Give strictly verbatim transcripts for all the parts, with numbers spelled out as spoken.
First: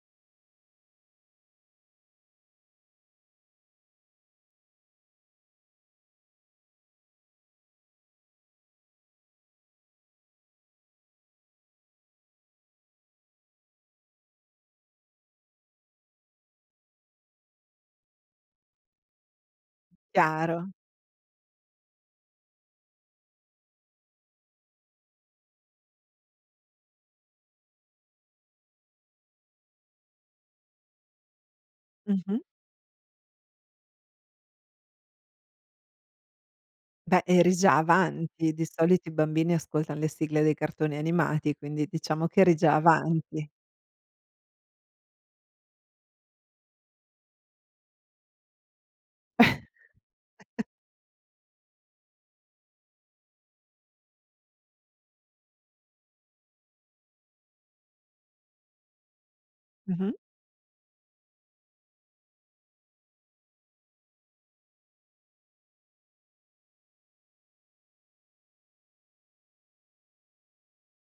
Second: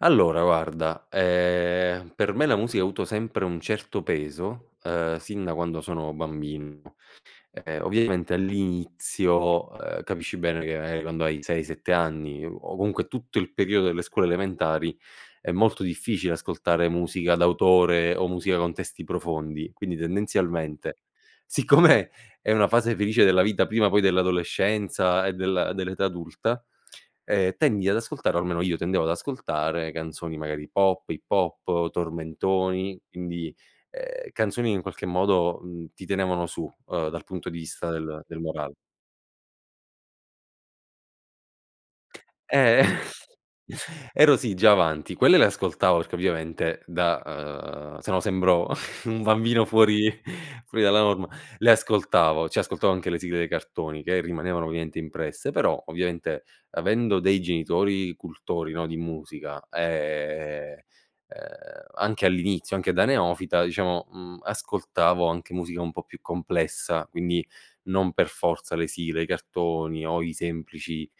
Allora, guarda, ehm, per me la musica ha avuto sempre un certo peso, ehm, sin da quando sono bambino. Ehm, ovviamente all'inizio, ehm, capisci bene che quando hai sei, sette anni o comunque tutto il periodo delle scuole elementari è molto difficile ascoltare musica d'autore o musica con testi profondi, quindi Chiaro. tendenzialmente siccome è una fase felice della vita prima poi dell'adolescenza e del dell'età adulta, ehm, tendi ad ascoltare, o almeno io, tendevo ad ascoltare canzoni magari pop, hip hop, Mh-mh. tormentoni, indi, ehm, canzoni che in qualche modo, mhmm, ti tenevano su, ehm, Beh, dal punto eri di già vista del del avanti, di morale. solito i bambini ascoltan le sigle dei cartoni animati, quindi diciamo che eri già Eh, avanti. ero sì già avanti, quelle le ascoltavo perché ovviamente da, ehm, se no sembro un bambino fuori fuori dalla norma, le ascoltavo, ci ascoltavo anche le sigle dei cartoni che rimanevano ovviamente impresse, però ovviamente avendo dei genitori cultori, no, di musica, Mh-mh. ehm, ehm, anche all'inizio, anche da neofita, diciamo, mhmm, ascoltavo anche musica un po' più complessa, quindi non per forza le sigle dei cartoni o i semplici,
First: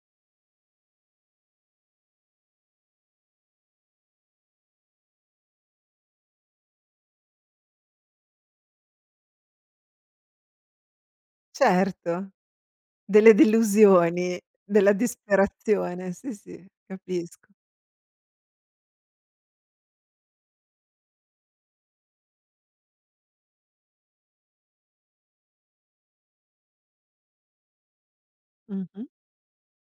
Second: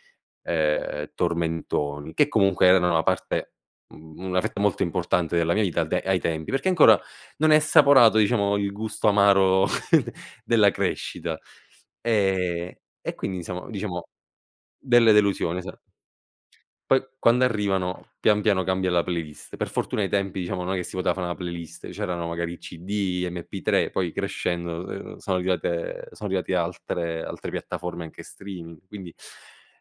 ehm, tormentoni, che comunque erano una parte u una fetta molto importante della mia vita al de ai tempi perché ancora non hai assaporato diciamo il gusto amaro della crescita, Certo. ehm, e Delle quindi diciamo diciamo delusioni, della delle delusioni, esa disperazione, sì, sì, Poi, quando capisco. arrivano pian piano cambia la playlist. Per fortuna ai tempi diciamo non è che si poteva fà la playlist, c'erano magari CD, MP3, poi crescendo, n sono arrivate son arrivati altre altre piattaforme anche streaming, Mh-mh. quindi,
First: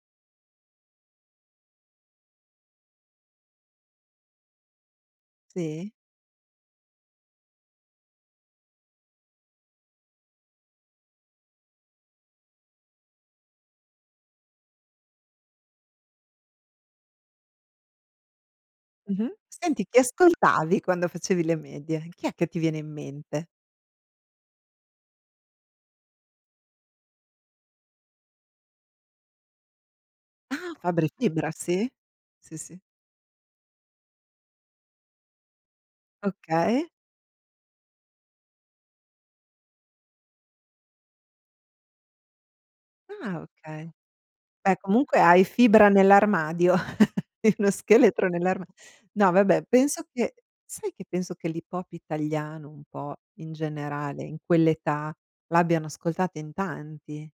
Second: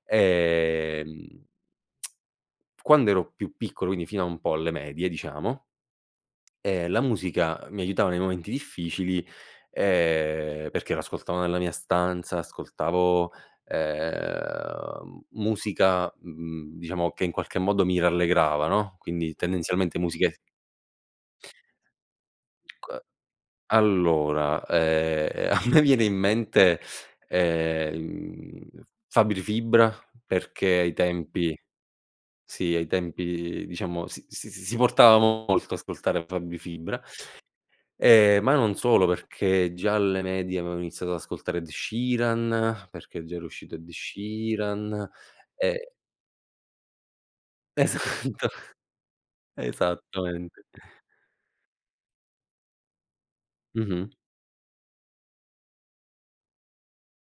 ehm, quando ero più piccolo, quindi fino a un po' alle medie diciamo, Sì. ehm, la musica mi aiutava nei momenti difficili, ehm, perché la ascoltavo nella mia stanza, ascoltavo, ehm, musica, mhmm, diciamo che in qualche modo mi rallegrava, no, Mh-mh. quindi Senti, tendenzialmente chi musiche ascoltavi quando facevi le medie? Chi è che ti viene in C mente? allora, ehm, a me viene in mente, ehm, mhmm, Fabri Fibra perché Ah. ai Fabri Fibra, tempi sì. Sì, sì, sì. ai tempi diciamo s s s si portava molto ascoltare Fabri Okay. Fibra, ehm, ma non solo perché già alle medie avevo iniziato ad ascoltare Ed Sheeran, perché già Ah. era uscito Ed Okay. Beh Sheeran comunque hai Fibra e nell'armadio, lo scheletro Esatto. nell'arma no vabbè penso che Esattamente. sai che penso che l'hip hop italiano un po', in Mh-mh. generale, in quell'età, l'abbiano ascoltata in tanti?